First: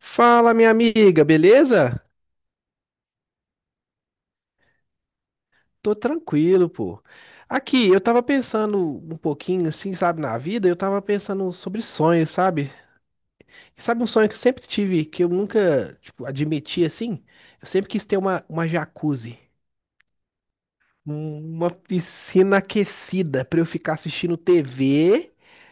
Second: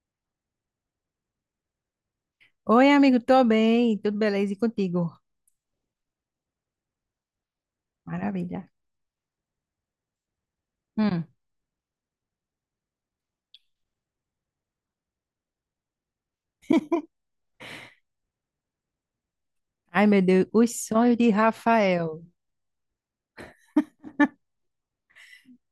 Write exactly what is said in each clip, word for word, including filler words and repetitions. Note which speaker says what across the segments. Speaker 1: Fala, minha amiga, beleza?
Speaker 2: Oi, amigo, tô bem, tudo beleza e contigo?
Speaker 1: Tô tranquilo, pô. Aqui, eu tava
Speaker 2: Maravilha.
Speaker 1: pensando um pouquinho, assim, sabe, na vida, eu tava
Speaker 2: Hum.
Speaker 1: pensando sobre sonhos, sabe? E sabe um sonho que eu sempre tive, que eu nunca, tipo, admiti, assim? Eu sempre quis ter uma, uma jacuzzi,
Speaker 2: Ai, meu Deus, os sonhos de
Speaker 1: um- uma
Speaker 2: Rafael.
Speaker 1: piscina aquecida pra eu ficar assistindo T V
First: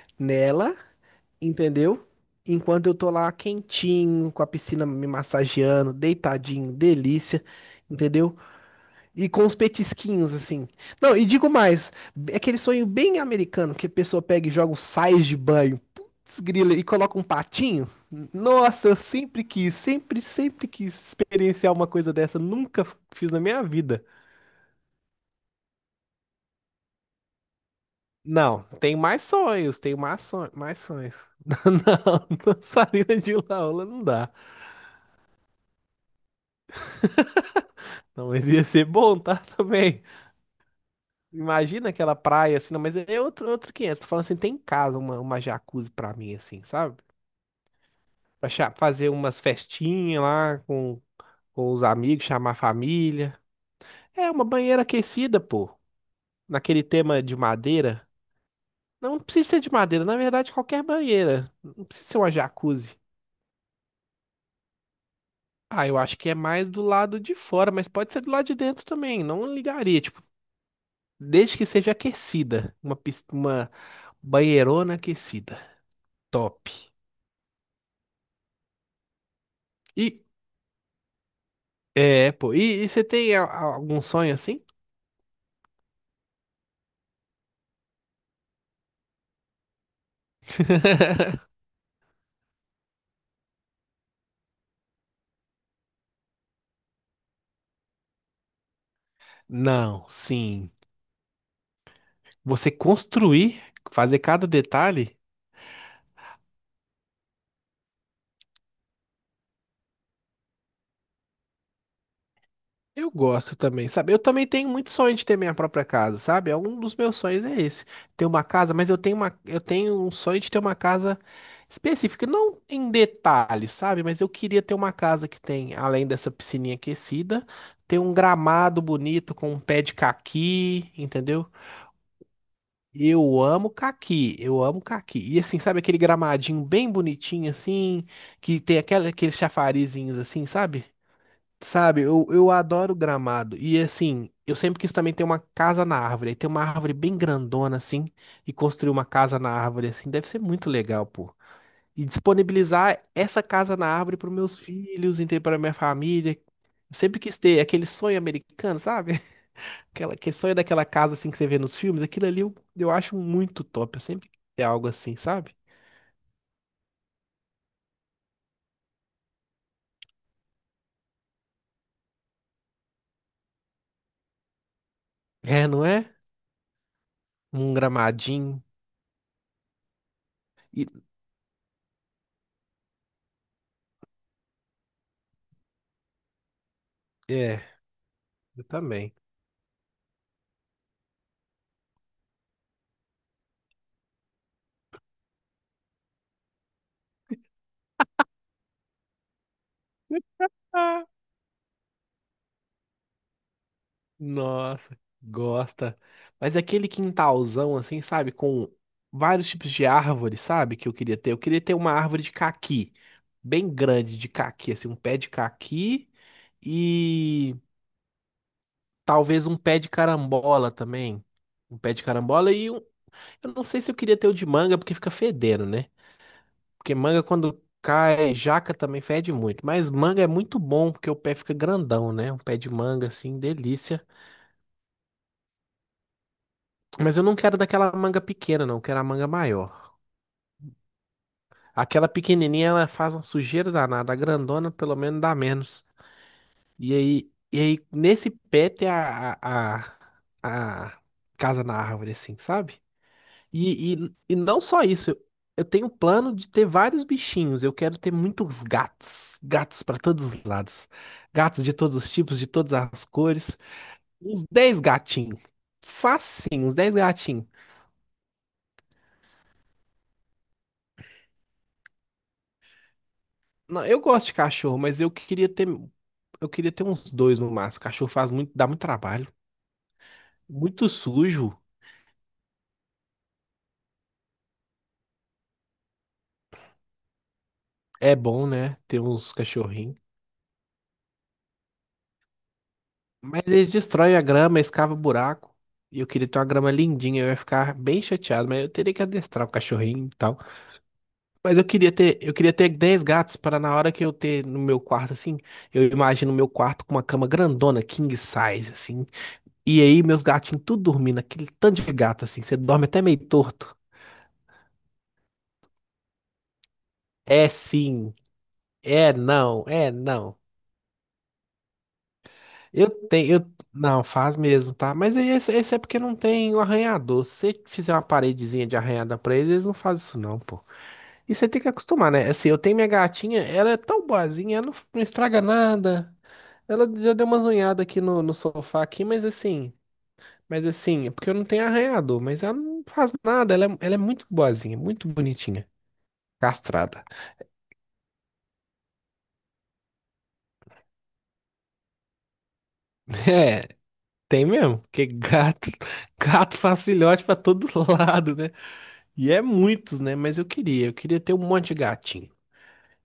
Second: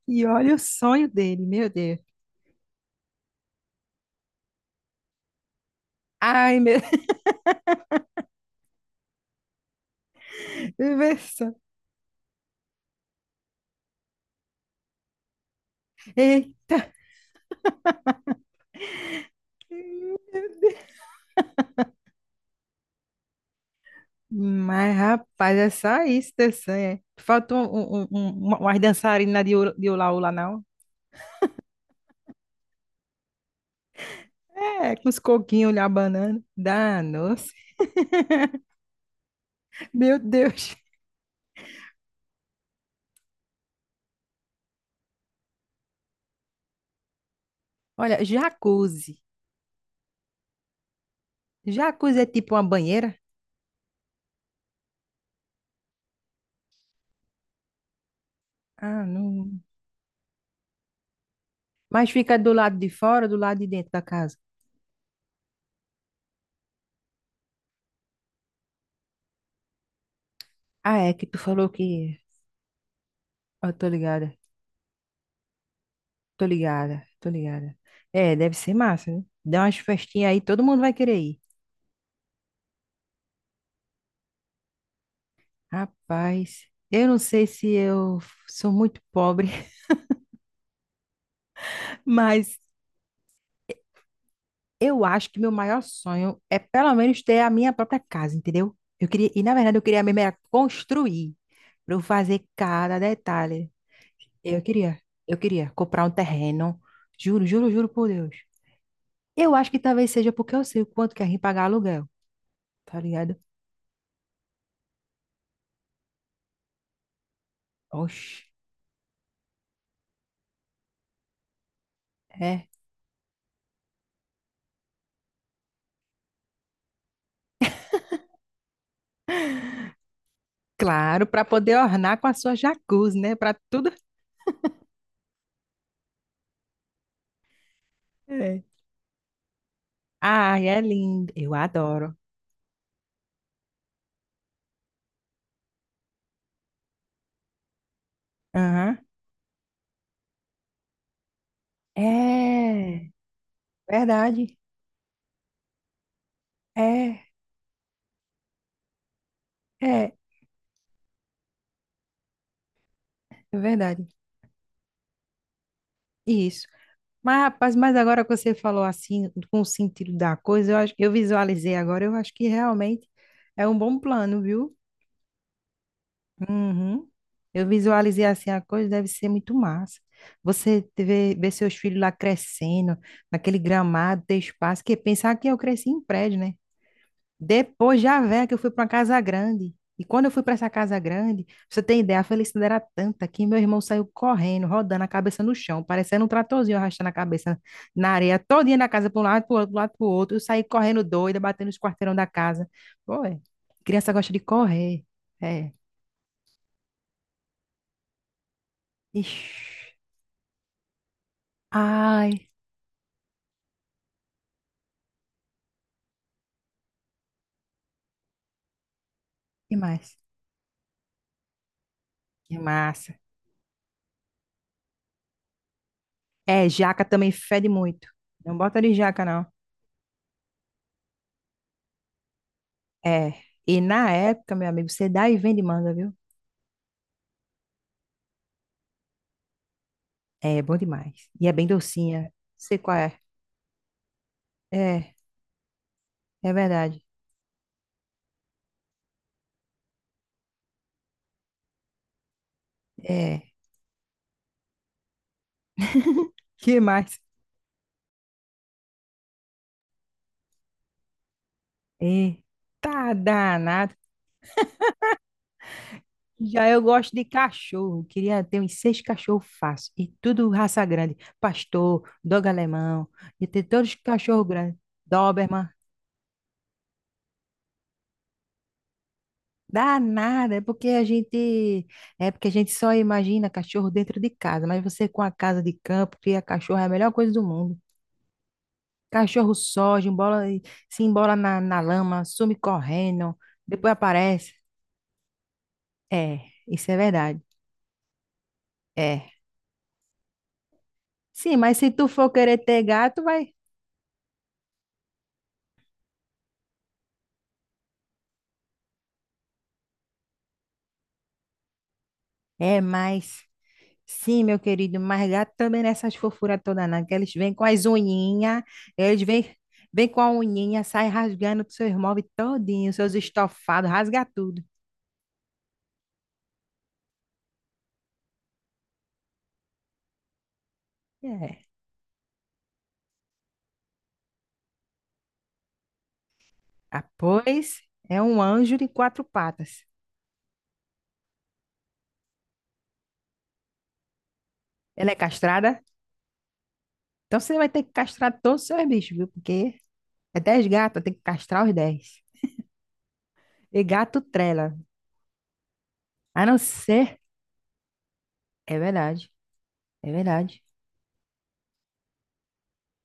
Speaker 2: E olha o
Speaker 1: nela,
Speaker 2: sonho dele, meu Deus.
Speaker 1: entendeu? Enquanto eu tô lá quentinho, com a piscina me massageando,
Speaker 2: Ai,
Speaker 1: deitadinho,
Speaker 2: meu
Speaker 1: delícia, entendeu? E com os petisquinhos, assim. Não, e
Speaker 2: Deus.
Speaker 1: digo mais, é aquele sonho bem americano que a pessoa pega e joga um sais de banho, putz, grila,
Speaker 2: Eita.
Speaker 1: e coloca um patinho. Nossa, eu sempre quis, sempre, sempre quis experienciar uma coisa dessa, nunca f- fiz na minha vida.
Speaker 2: Mas, rapaz, é só isso teu sonho, é? Faltou um, um, um, um, uma-
Speaker 1: Não,
Speaker 2: umas
Speaker 1: tem mais
Speaker 2: dançarinas de, ula-
Speaker 1: sonhos,
Speaker 2: de
Speaker 1: tem
Speaker 2: ula
Speaker 1: mais
Speaker 2: ula,
Speaker 1: sonhos,
Speaker 2: não?
Speaker 1: mais sonhos. Não, dançarina de hula-hula não dá.
Speaker 2: É, com os coquinhos lá, banana. Danos,
Speaker 1: Não, mas ia ser bom, tá? Também.
Speaker 2: meu Deus.
Speaker 1: Imagina aquela praia assim, não, mas é outro, outro quinhentos. Tô falando assim, tem em casa uma, uma jacuzzi pra mim, assim, sabe?
Speaker 2: Olha,
Speaker 1: Pra cha- fazer
Speaker 2: jacuzzi.
Speaker 1: umas festinhas lá com, com os
Speaker 2: Jacuzzi é
Speaker 1: amigos, chamar
Speaker 2: tipo
Speaker 1: a
Speaker 2: uma banheira?
Speaker 1: família. É uma banheira aquecida, pô. Naquele tema de madeira.
Speaker 2: Ah,
Speaker 1: Não precisa
Speaker 2: não.
Speaker 1: ser de madeira, na verdade, qualquer banheira. Não precisa
Speaker 2: Mas
Speaker 1: ser uma
Speaker 2: fica do lado de
Speaker 1: jacuzzi.
Speaker 2: fora ou do lado de dentro da casa?
Speaker 1: Ah, eu acho que é mais do lado de fora, mas pode ser do lado de dentro também. Não ligaria, tipo,
Speaker 2: Ah, é que tu
Speaker 1: desde que
Speaker 2: falou
Speaker 1: seja
Speaker 2: que.
Speaker 1: aquecida. Uma, pis- uma
Speaker 2: Eu tô ligada,
Speaker 1: banheirona aquecida.
Speaker 2: tô
Speaker 1: Top.
Speaker 2: ligada, tô ligada. É, deve ser massa, né? Dá umas
Speaker 1: E,
Speaker 2: festinhas aí, todo mundo vai querer ir.
Speaker 1: é, pô. E, e você tem a- a- algum sonho assim?
Speaker 2: Rapaz, eu não sei se eu sou muito pobre, mas eu acho que meu maior sonho é pelo menos ter a minha própria casa, entendeu? Eu queria, e na verdade eu queria
Speaker 1: Não,
Speaker 2: mesmo era
Speaker 1: sim.
Speaker 2: construir, pra eu fazer
Speaker 1: Você
Speaker 2: cada
Speaker 1: construir,
Speaker 2: detalhe.
Speaker 1: fazer cada
Speaker 2: Eu queria,
Speaker 1: detalhe,
Speaker 2: eu queria comprar um terreno, juro, juro, juro por Deus. Eu acho que talvez seja porque eu sei o quanto que a gente pagar aluguel, tá
Speaker 1: eu
Speaker 2: ligado?
Speaker 1: gosto também, sabe? Eu também tenho muito sonho de ter minha própria casa, sabe? É um dos meus sonhos é esse, ter uma
Speaker 2: Oxe,
Speaker 1: casa, mas eu tenho uma, eu tenho um sonho de ter uma casa específica, não
Speaker 2: é.
Speaker 1: em detalhes, sabe? Mas eu queria ter uma casa que tem, além dessa piscininha aquecida, ter um gramado bonito com um pé de caqui,
Speaker 2: Claro, para
Speaker 1: entendeu?
Speaker 2: poder ornar com a sua jacuzzi, né?
Speaker 1: Eu
Speaker 2: Para
Speaker 1: amo
Speaker 2: tudo.
Speaker 1: caqui, eu amo caqui. E assim, sabe aquele gramadinho bem bonitinho assim, que
Speaker 2: É.
Speaker 1: tem aquela, aqueles chafarizinhos assim,
Speaker 2: Ai, é
Speaker 1: sabe?
Speaker 2: lindo. Eu
Speaker 1: Sabe,
Speaker 2: adoro.
Speaker 1: eu, eu adoro gramado. E assim, eu sempre quis também ter uma casa na árvore. Aí tem uma árvore bem grandona, assim, e construir
Speaker 2: Aham.
Speaker 1: uma casa na árvore, assim, deve ser muito legal, pô. E disponibilizar
Speaker 2: É,
Speaker 1: essa casa na árvore para
Speaker 2: verdade.
Speaker 1: meus filhos, entendeu? Para minha família. Eu sempre
Speaker 2: É,
Speaker 1: quis ter aquele sonho americano, sabe? Aquela,
Speaker 2: é,
Speaker 1: aquele sonho daquela casa, assim, que você vê nos filmes. Aquilo ali eu, eu acho
Speaker 2: é
Speaker 1: muito top. Eu
Speaker 2: verdade.
Speaker 1: sempre quis ter algo assim, sabe?
Speaker 2: Isso. Mas, rapaz, mas agora que você falou assim, com o sentido da coisa, eu acho, eu visualizei agora, eu acho que realmente é um bom plano, viu?
Speaker 1: É, não é?
Speaker 2: Uhum. Eu
Speaker 1: Um
Speaker 2: visualizei assim a
Speaker 1: gramadinho.
Speaker 2: coisa, deve ser muito massa. Você
Speaker 1: E,
Speaker 2: te vê, vê seus filhos lá crescendo, naquele gramado, ter espaço, que pensar que eu cresci em prédio, né?
Speaker 1: é,
Speaker 2: Depois já velha que eu
Speaker 1: eu
Speaker 2: fui para uma
Speaker 1: também.
Speaker 2: casa grande. E quando eu fui para essa casa grande, pra você tem ideia, a felicidade era tanta que meu irmão saiu correndo, rodando a cabeça no chão, parecendo um tratorzinho arrastando a cabeça na areia, todinha na casa, para um lado, para outro, para lado, para outro. Eu saí correndo doida, batendo os quarteirão da casa. Pô, é. Criança gosta de
Speaker 1: Nossa,
Speaker 2: correr. É.
Speaker 1: gosta. Mas aquele quintalzão assim, sabe, com vários tipos de
Speaker 2: Ixi.
Speaker 1: árvores, sabe, que eu queria ter. Eu queria ter uma árvore de
Speaker 2: Ai,
Speaker 1: caqui, bem grande de caqui, assim, um pé de caqui e talvez um
Speaker 2: que
Speaker 1: pé de
Speaker 2: mais?
Speaker 1: carambola também. Um pé de carambola
Speaker 2: Que
Speaker 1: e um...
Speaker 2: massa.
Speaker 1: eu não sei se eu queria ter o de manga porque fica fedendo, né?
Speaker 2: É,
Speaker 1: Porque
Speaker 2: jaca
Speaker 1: manga
Speaker 2: também
Speaker 1: quando
Speaker 2: fede muito.
Speaker 1: cai,
Speaker 2: Não
Speaker 1: jaca
Speaker 2: bota de
Speaker 1: também
Speaker 2: jaca,
Speaker 1: fede
Speaker 2: não.
Speaker 1: muito, mas manga é muito bom porque o pé fica grandão, né? Um pé de manga
Speaker 2: É.
Speaker 1: assim,
Speaker 2: E
Speaker 1: delícia.
Speaker 2: na época, meu amigo, você dá e vende manga, viu?
Speaker 1: Mas eu não quero daquela manga pequena, não. Eu quero a manga maior.
Speaker 2: É, bom demais. E é bem
Speaker 1: Aquela
Speaker 2: docinha.
Speaker 1: pequenininha,
Speaker 2: Sei
Speaker 1: ela
Speaker 2: qual
Speaker 1: faz
Speaker 2: é.
Speaker 1: uma sujeira danada. A grandona, pelo
Speaker 2: É,
Speaker 1: menos, dá menos.
Speaker 2: é
Speaker 1: E
Speaker 2: verdade.
Speaker 1: aí, e aí nesse pé tem a, a, a, a casa na árvore, assim, sabe?
Speaker 2: É.
Speaker 1: E, e, e não só isso. Eu, eu tenho plano de ter
Speaker 2: Que
Speaker 1: vários
Speaker 2: mais?
Speaker 1: bichinhos. Eu quero ter muitos gatos. Gatos para todos os lados. Gatos de todos os
Speaker 2: É.
Speaker 1: tipos, de todas as
Speaker 2: Tá
Speaker 1: cores.
Speaker 2: danado.
Speaker 1: Uns dez gatinhos. Facinho,
Speaker 2: Já
Speaker 1: uns
Speaker 2: eu
Speaker 1: dez
Speaker 2: gosto de
Speaker 1: gatinhos.
Speaker 2: cachorro. Queria ter uns seis cachorros fácil. E tudo raça grande. Pastor, dogo alemão. E ter
Speaker 1: Não,
Speaker 2: todos os
Speaker 1: eu gosto de
Speaker 2: cachorros grandes.
Speaker 1: cachorro, mas eu queria ter,
Speaker 2: Doberman.
Speaker 1: eu queria ter uns dois no máximo. Cachorro faz muito, dá muito trabalho.
Speaker 2: Dá nada, é porque
Speaker 1: Muito
Speaker 2: a
Speaker 1: sujo.
Speaker 2: gente é porque a gente só imagina cachorro dentro de casa, mas você com a casa de campo, cria cachorro, é a melhor coisa do mundo.
Speaker 1: É bom, né? Ter uns
Speaker 2: Cachorro
Speaker 1: cachorrinhos.
Speaker 2: soja, embola, se embola na, na lama, some correndo,
Speaker 1: Mas eles
Speaker 2: depois
Speaker 1: destroem a
Speaker 2: aparece.
Speaker 1: grama, escava buraco. E eu queria ter uma
Speaker 2: É,
Speaker 1: grama
Speaker 2: isso é
Speaker 1: lindinha, eu ia
Speaker 2: verdade.
Speaker 1: ficar bem chateado, mas eu teria que
Speaker 2: É.
Speaker 1: adestrar o cachorrinho e tal.
Speaker 2: Sim,
Speaker 1: Mas eu
Speaker 2: mas se
Speaker 1: queria
Speaker 2: tu
Speaker 1: ter,
Speaker 2: for
Speaker 1: eu queria
Speaker 2: querer
Speaker 1: ter
Speaker 2: ter
Speaker 1: dez
Speaker 2: gato,
Speaker 1: gatos
Speaker 2: vai.
Speaker 1: para na hora que eu ter no meu quarto assim, eu imagino o meu quarto com uma cama grandona, king size assim. E aí meus gatinhos tudo dormindo, aquele tanto de gato assim, você
Speaker 2: É,
Speaker 1: dorme até meio
Speaker 2: mas
Speaker 1: torto.
Speaker 2: sim, meu querido, mas gato também nessas fofuras toda não, que eles
Speaker 1: É
Speaker 2: vêm com as
Speaker 1: sim.
Speaker 2: unhinhas,
Speaker 1: É,
Speaker 2: eles vêm,
Speaker 1: não, é,
Speaker 2: vêm com a
Speaker 1: não.
Speaker 2: unhinha, sai rasgando seus móveis
Speaker 1: Eu
Speaker 2: todinhos, seus
Speaker 1: tenho, eu,
Speaker 2: estofados,
Speaker 1: não,
Speaker 2: rasga
Speaker 1: faz
Speaker 2: tudo.
Speaker 1: mesmo, tá? Mas aí esse, esse é porque não tem o arranhador. Se você fizer uma paredezinha de arranhada pra eles, eles não fazem isso não, pô. E você tem
Speaker 2: É.
Speaker 1: que acostumar, né? Assim, eu tenho minha gatinha, ela é tão boazinha, ela não, não estraga nada. Ela
Speaker 2: Ah,
Speaker 1: já deu uma
Speaker 2: pois
Speaker 1: zunhada aqui
Speaker 2: é
Speaker 1: no, no
Speaker 2: um anjo
Speaker 1: sofá
Speaker 2: de
Speaker 1: aqui,
Speaker 2: quatro
Speaker 1: mas assim,
Speaker 2: patas.
Speaker 1: mas assim, é porque eu não tenho arranhador, mas ela não faz nada, ela é, ela é muito boazinha, muito
Speaker 2: Ela é
Speaker 1: bonitinha,
Speaker 2: castrada?
Speaker 1: castrada.
Speaker 2: Então você vai ter que castrar todos os seus bichos, viu? Porque é dez gatos, tem que castrar os dez.
Speaker 1: É.
Speaker 2: E gato
Speaker 1: Tem
Speaker 2: trela.
Speaker 1: mesmo, porque gato,
Speaker 2: A não
Speaker 1: gato faz
Speaker 2: ser.
Speaker 1: filhote pra todo lado, né?
Speaker 2: É verdade,
Speaker 1: E é muitos,
Speaker 2: é
Speaker 1: né? Mas eu
Speaker 2: verdade.
Speaker 1: queria, eu queria ter um monte de gatinho.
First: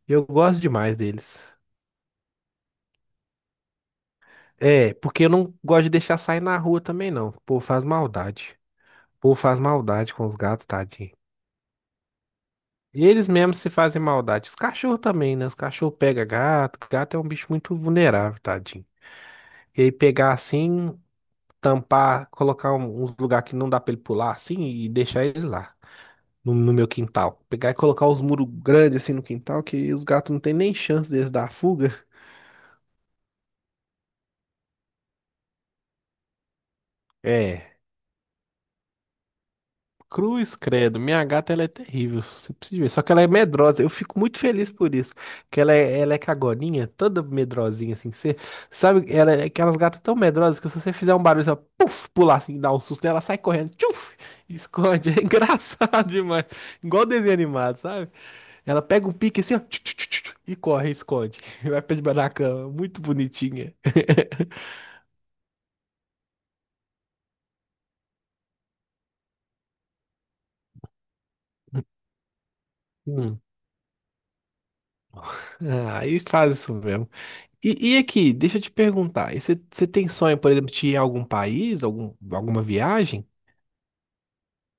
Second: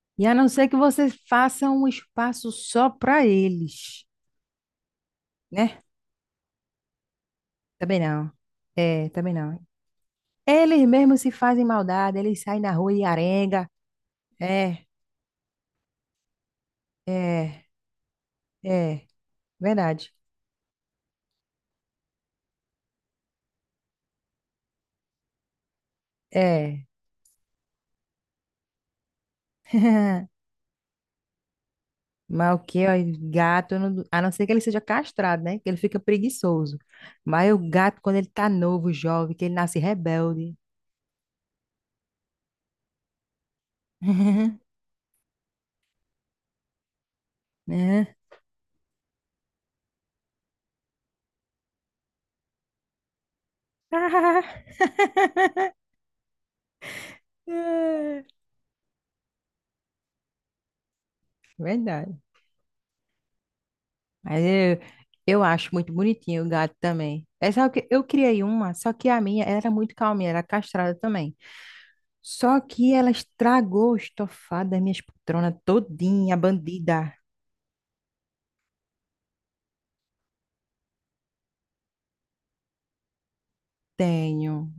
Speaker 1: Eu
Speaker 2: E a não
Speaker 1: gosto
Speaker 2: ser que
Speaker 1: demais
Speaker 2: você
Speaker 1: deles.
Speaker 2: faça um espaço só para eles,
Speaker 1: É, porque eu não
Speaker 2: né?
Speaker 1: gosto de deixar sair na rua também, não. O povo faz
Speaker 2: Também não.
Speaker 1: maldade.
Speaker 2: É,
Speaker 1: O
Speaker 2: também
Speaker 1: povo
Speaker 2: não.
Speaker 1: faz maldade com os gatos,
Speaker 2: Eles
Speaker 1: tadinho.
Speaker 2: mesmos se fazem maldade, eles saem na rua e
Speaker 1: E eles mesmos se
Speaker 2: arenga.
Speaker 1: fazem maldade. Os
Speaker 2: É,
Speaker 1: cachorros também, né? Os cachorros pegam gato. Gato é um bicho
Speaker 2: é,
Speaker 1: muito vulnerável, tadinho.
Speaker 2: é.
Speaker 1: E aí
Speaker 2: Verdade.
Speaker 1: pegar assim, tampar, colocar um, uns lugar que não dá pra ele pular assim e deixar ele lá. no, no
Speaker 2: É.
Speaker 1: meu quintal. Pegar e colocar os muros grandes assim no quintal, que os gatos não tem nem chance deles dar fuga.
Speaker 2: Mas o que, ó, gato, eu não- a não ser que ele seja castrado, né? Que ele fica preguiçoso. Mas o
Speaker 1: É,
Speaker 2: gato, quando ele tá novo, jovem, que ele nasce rebelde.
Speaker 1: cruz, credo. Minha gata, ela é terrível. Você precisa ver. Só que ela é medrosa. Eu fico muito feliz por isso. Que ela é, ela é cagoninha, toda medrosinha assim.
Speaker 2: Né?
Speaker 1: Que Você sabe, ela é aquelas gatas tão medrosas que se você fizer um barulho, ela puf, pular assim, dá um susto nela, sai correndo, tchuf, esconde. É engraçado demais. Igual desenho animado, sabe?
Speaker 2: É,
Speaker 1: Ela pega o pique assim, ó, tchu, tchu, tchu, tchu, e corre, esconde. Vai pra debaixo
Speaker 2: verdade.
Speaker 1: da cama. Muito bonitinha.
Speaker 2: Mas eu, eu acho muito bonitinho o gato também. É só que eu criei uma, só que a minha era muito calminha, era castrada também. Só que ela
Speaker 1: Hum.
Speaker 2: estragou o estofado das minhas poltronas
Speaker 1: Ah, aí
Speaker 2: todinha,
Speaker 1: faz isso mesmo.
Speaker 2: bandida.
Speaker 1: E, e aqui, deixa eu te perguntar. e Você você tem sonho, por exemplo, de ir a algum país, algum, alguma viagem?
Speaker 2: Tenho,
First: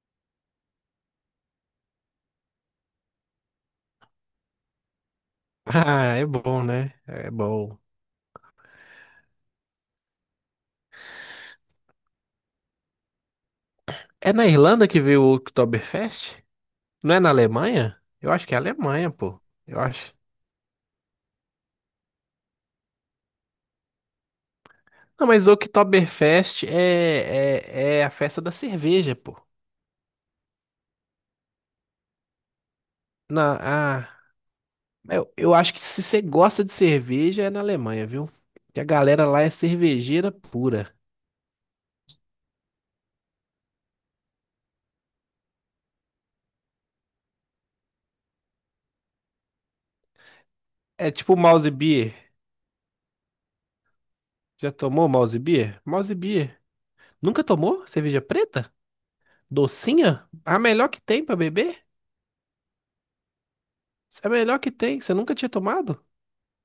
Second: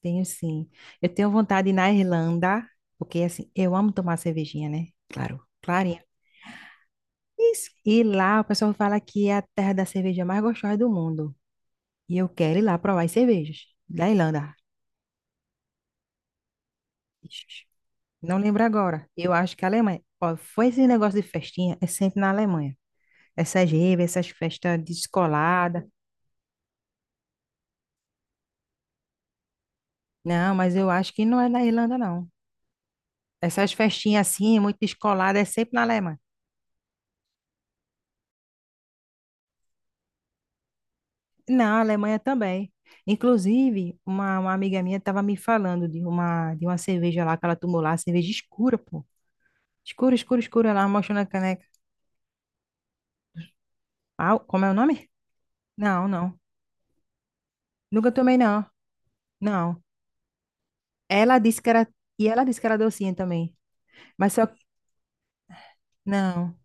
Speaker 2: tenho sim. Eu tenho vontade de ir na Irlanda, porque assim, eu amo tomar cervejinha, né? Claro, clarinha.
Speaker 1: Ah, é bom, né? É
Speaker 2: Isso.
Speaker 1: bom.
Speaker 2: E lá o pessoal fala que é a terra da cerveja mais gostosa do mundo. E eu quero ir lá provar as cervejas da
Speaker 1: É na
Speaker 2: Irlanda.
Speaker 1: Irlanda que veio o Oktoberfest? Não é na
Speaker 2: Ixi,
Speaker 1: Alemanha? Eu
Speaker 2: não
Speaker 1: acho que é
Speaker 2: lembro agora.
Speaker 1: Alemanha,
Speaker 2: Eu
Speaker 1: pô.
Speaker 2: acho que a
Speaker 1: Eu
Speaker 2: Alemanha.
Speaker 1: acho.
Speaker 2: Ó, foi esse negócio de festinha, é sempre na Alemanha. Essas raves, essas festas
Speaker 1: Não, mas o
Speaker 2: descoladas.
Speaker 1: Oktoberfest é, é, é a festa da cerveja, pô.
Speaker 2: Não, mas eu acho que não é na Irlanda, não.
Speaker 1: Na,
Speaker 2: Essas
Speaker 1: ah,
Speaker 2: festinhas assim, muito
Speaker 1: Eu,
Speaker 2: descoladas, é
Speaker 1: eu acho
Speaker 2: sempre na
Speaker 1: que se
Speaker 2: Alemanha.
Speaker 1: você gosta de cerveja é na Alemanha, viu? Que a galera lá é cervejeira pura.
Speaker 2: Na Alemanha também. Inclusive, uma, uma amiga minha estava me falando de uma, de uma cerveja lá que ela tomou lá, cerveja escura, pô. Escura, escura, escura, lá,
Speaker 1: É
Speaker 2: mostrando a
Speaker 1: tipo
Speaker 2: caneca.
Speaker 1: mouse beer.
Speaker 2: Ah, como é
Speaker 1: Já
Speaker 2: o nome?
Speaker 1: tomou mouse beer?
Speaker 2: Não,
Speaker 1: Mouse
Speaker 2: não.
Speaker 1: beer. Nunca tomou
Speaker 2: Nunca
Speaker 1: cerveja
Speaker 2: tomei, não.
Speaker 1: preta?
Speaker 2: Não.
Speaker 1: Docinha? A melhor que tem pra
Speaker 2: Ela disse que
Speaker 1: beber?
Speaker 2: era. E ela disse que era docinha também.
Speaker 1: A
Speaker 2: Mas só.
Speaker 1: melhor que tem. Você nunca tinha tomado?
Speaker 2: Não.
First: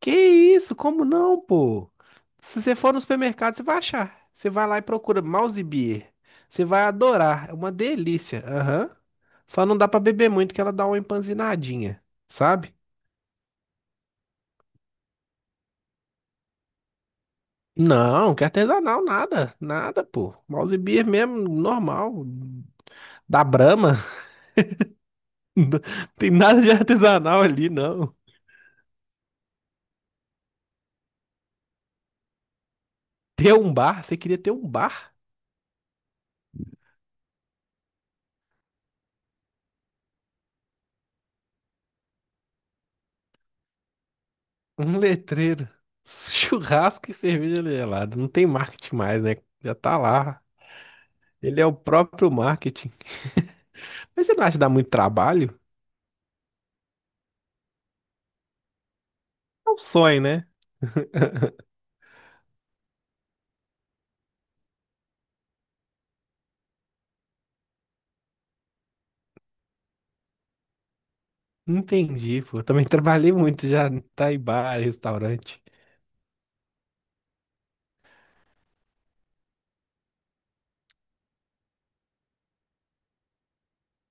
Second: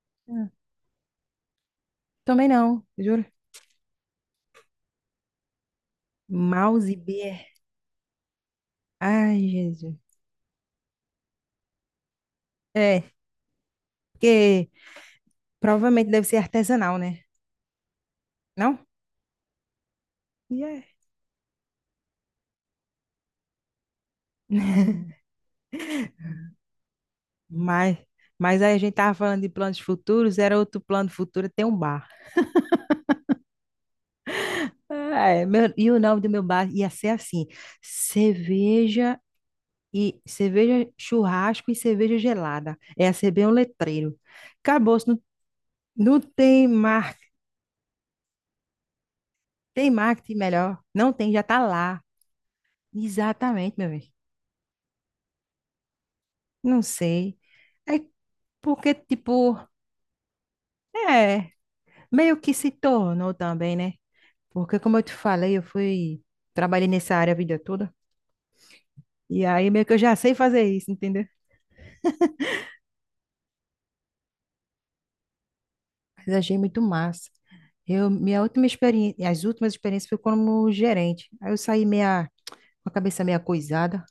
Speaker 1: Que
Speaker 2: Ah,
Speaker 1: isso? Como não, pô?
Speaker 2: também
Speaker 1: Se você
Speaker 2: não,
Speaker 1: for no
Speaker 2: juro.
Speaker 1: supermercado, você vai achar. Você vai lá e procura mouse beer. Você vai
Speaker 2: Mouse Beer.
Speaker 1: adorar. É uma delícia. Aham.
Speaker 2: Ai,
Speaker 1: Só não dá
Speaker 2: Jesus.
Speaker 1: pra beber muito que ela dá uma empanzinadinha, sabe?
Speaker 2: É, porque provavelmente deve ser artesanal, né?
Speaker 1: Não, que
Speaker 2: Não?
Speaker 1: artesanal, nada, nada, pô. Mouse
Speaker 2: E
Speaker 1: beer mesmo, normal, da Brahma. Não tem nada de artesanal ali,
Speaker 2: Mas,
Speaker 1: não.
Speaker 2: mas aí a gente tava falando de planos futuros, era outro plano futuro, tem um bar.
Speaker 1: Ter um bar, você queria ter um bar?
Speaker 2: Ah, é, meu- e o nome do meu bar ia ser assim: cerveja e cerveja churrasco e cerveja gelada. Ia ser bem um letreiro. Acabou,
Speaker 1: Um
Speaker 2: não,
Speaker 1: letreiro.
Speaker 2: não tem
Speaker 1: Churrasco e
Speaker 2: marketing,
Speaker 1: cerveja gelada. Não tem marketing mais, né? Já
Speaker 2: tem
Speaker 1: tá
Speaker 2: marketing
Speaker 1: lá.
Speaker 2: melhor. Não tem, já tá
Speaker 1: Ele é o
Speaker 2: lá.
Speaker 1: próprio marketing.
Speaker 2: Exatamente, meu bem.
Speaker 1: Mas você não acha que dá muito trabalho?
Speaker 2: Não sei. É porque, tipo,
Speaker 1: É um sonho, né?
Speaker 2: é, meio que se tornou também, né? Porque, como eu te falei, eu fui, trabalhei nessa área a vida toda. E aí meio que eu já sei fazer isso, entendeu?
Speaker 1: Entendi, pô. Eu também trabalhei muito já, tá em bar, restaurante.
Speaker 2: Mas achei muito massa. Eu, minha última experiência, as últimas experiências foi como gerente. Aí eu saí meia, com a cabeça meia coisada.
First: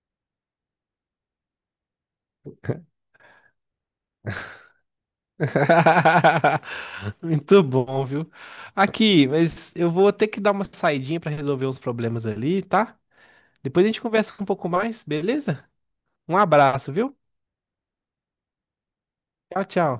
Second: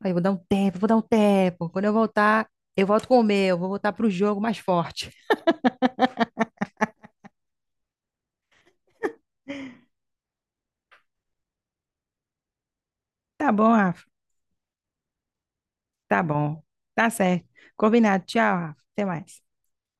Speaker 2: Aí eu vou dar um tempo, vou dar um tempo. Quando eu voltar, eu volto com o meu, vou voltar pro jogo mais forte.
Speaker 1: Muito bom, viu? Aqui, mas eu vou ter que dar uma saidinha para resolver uns problemas ali, tá?
Speaker 2: Tá bom,
Speaker 1: Depois a gente
Speaker 2: Rafa.
Speaker 1: conversa um pouco mais, beleza?
Speaker 2: Tá
Speaker 1: Um
Speaker 2: bom.
Speaker 1: abraço,
Speaker 2: Tá
Speaker 1: viu?
Speaker 2: certo. Combinado. Tchau, Rafa. Até mais.
Speaker 1: Tchau, tchau.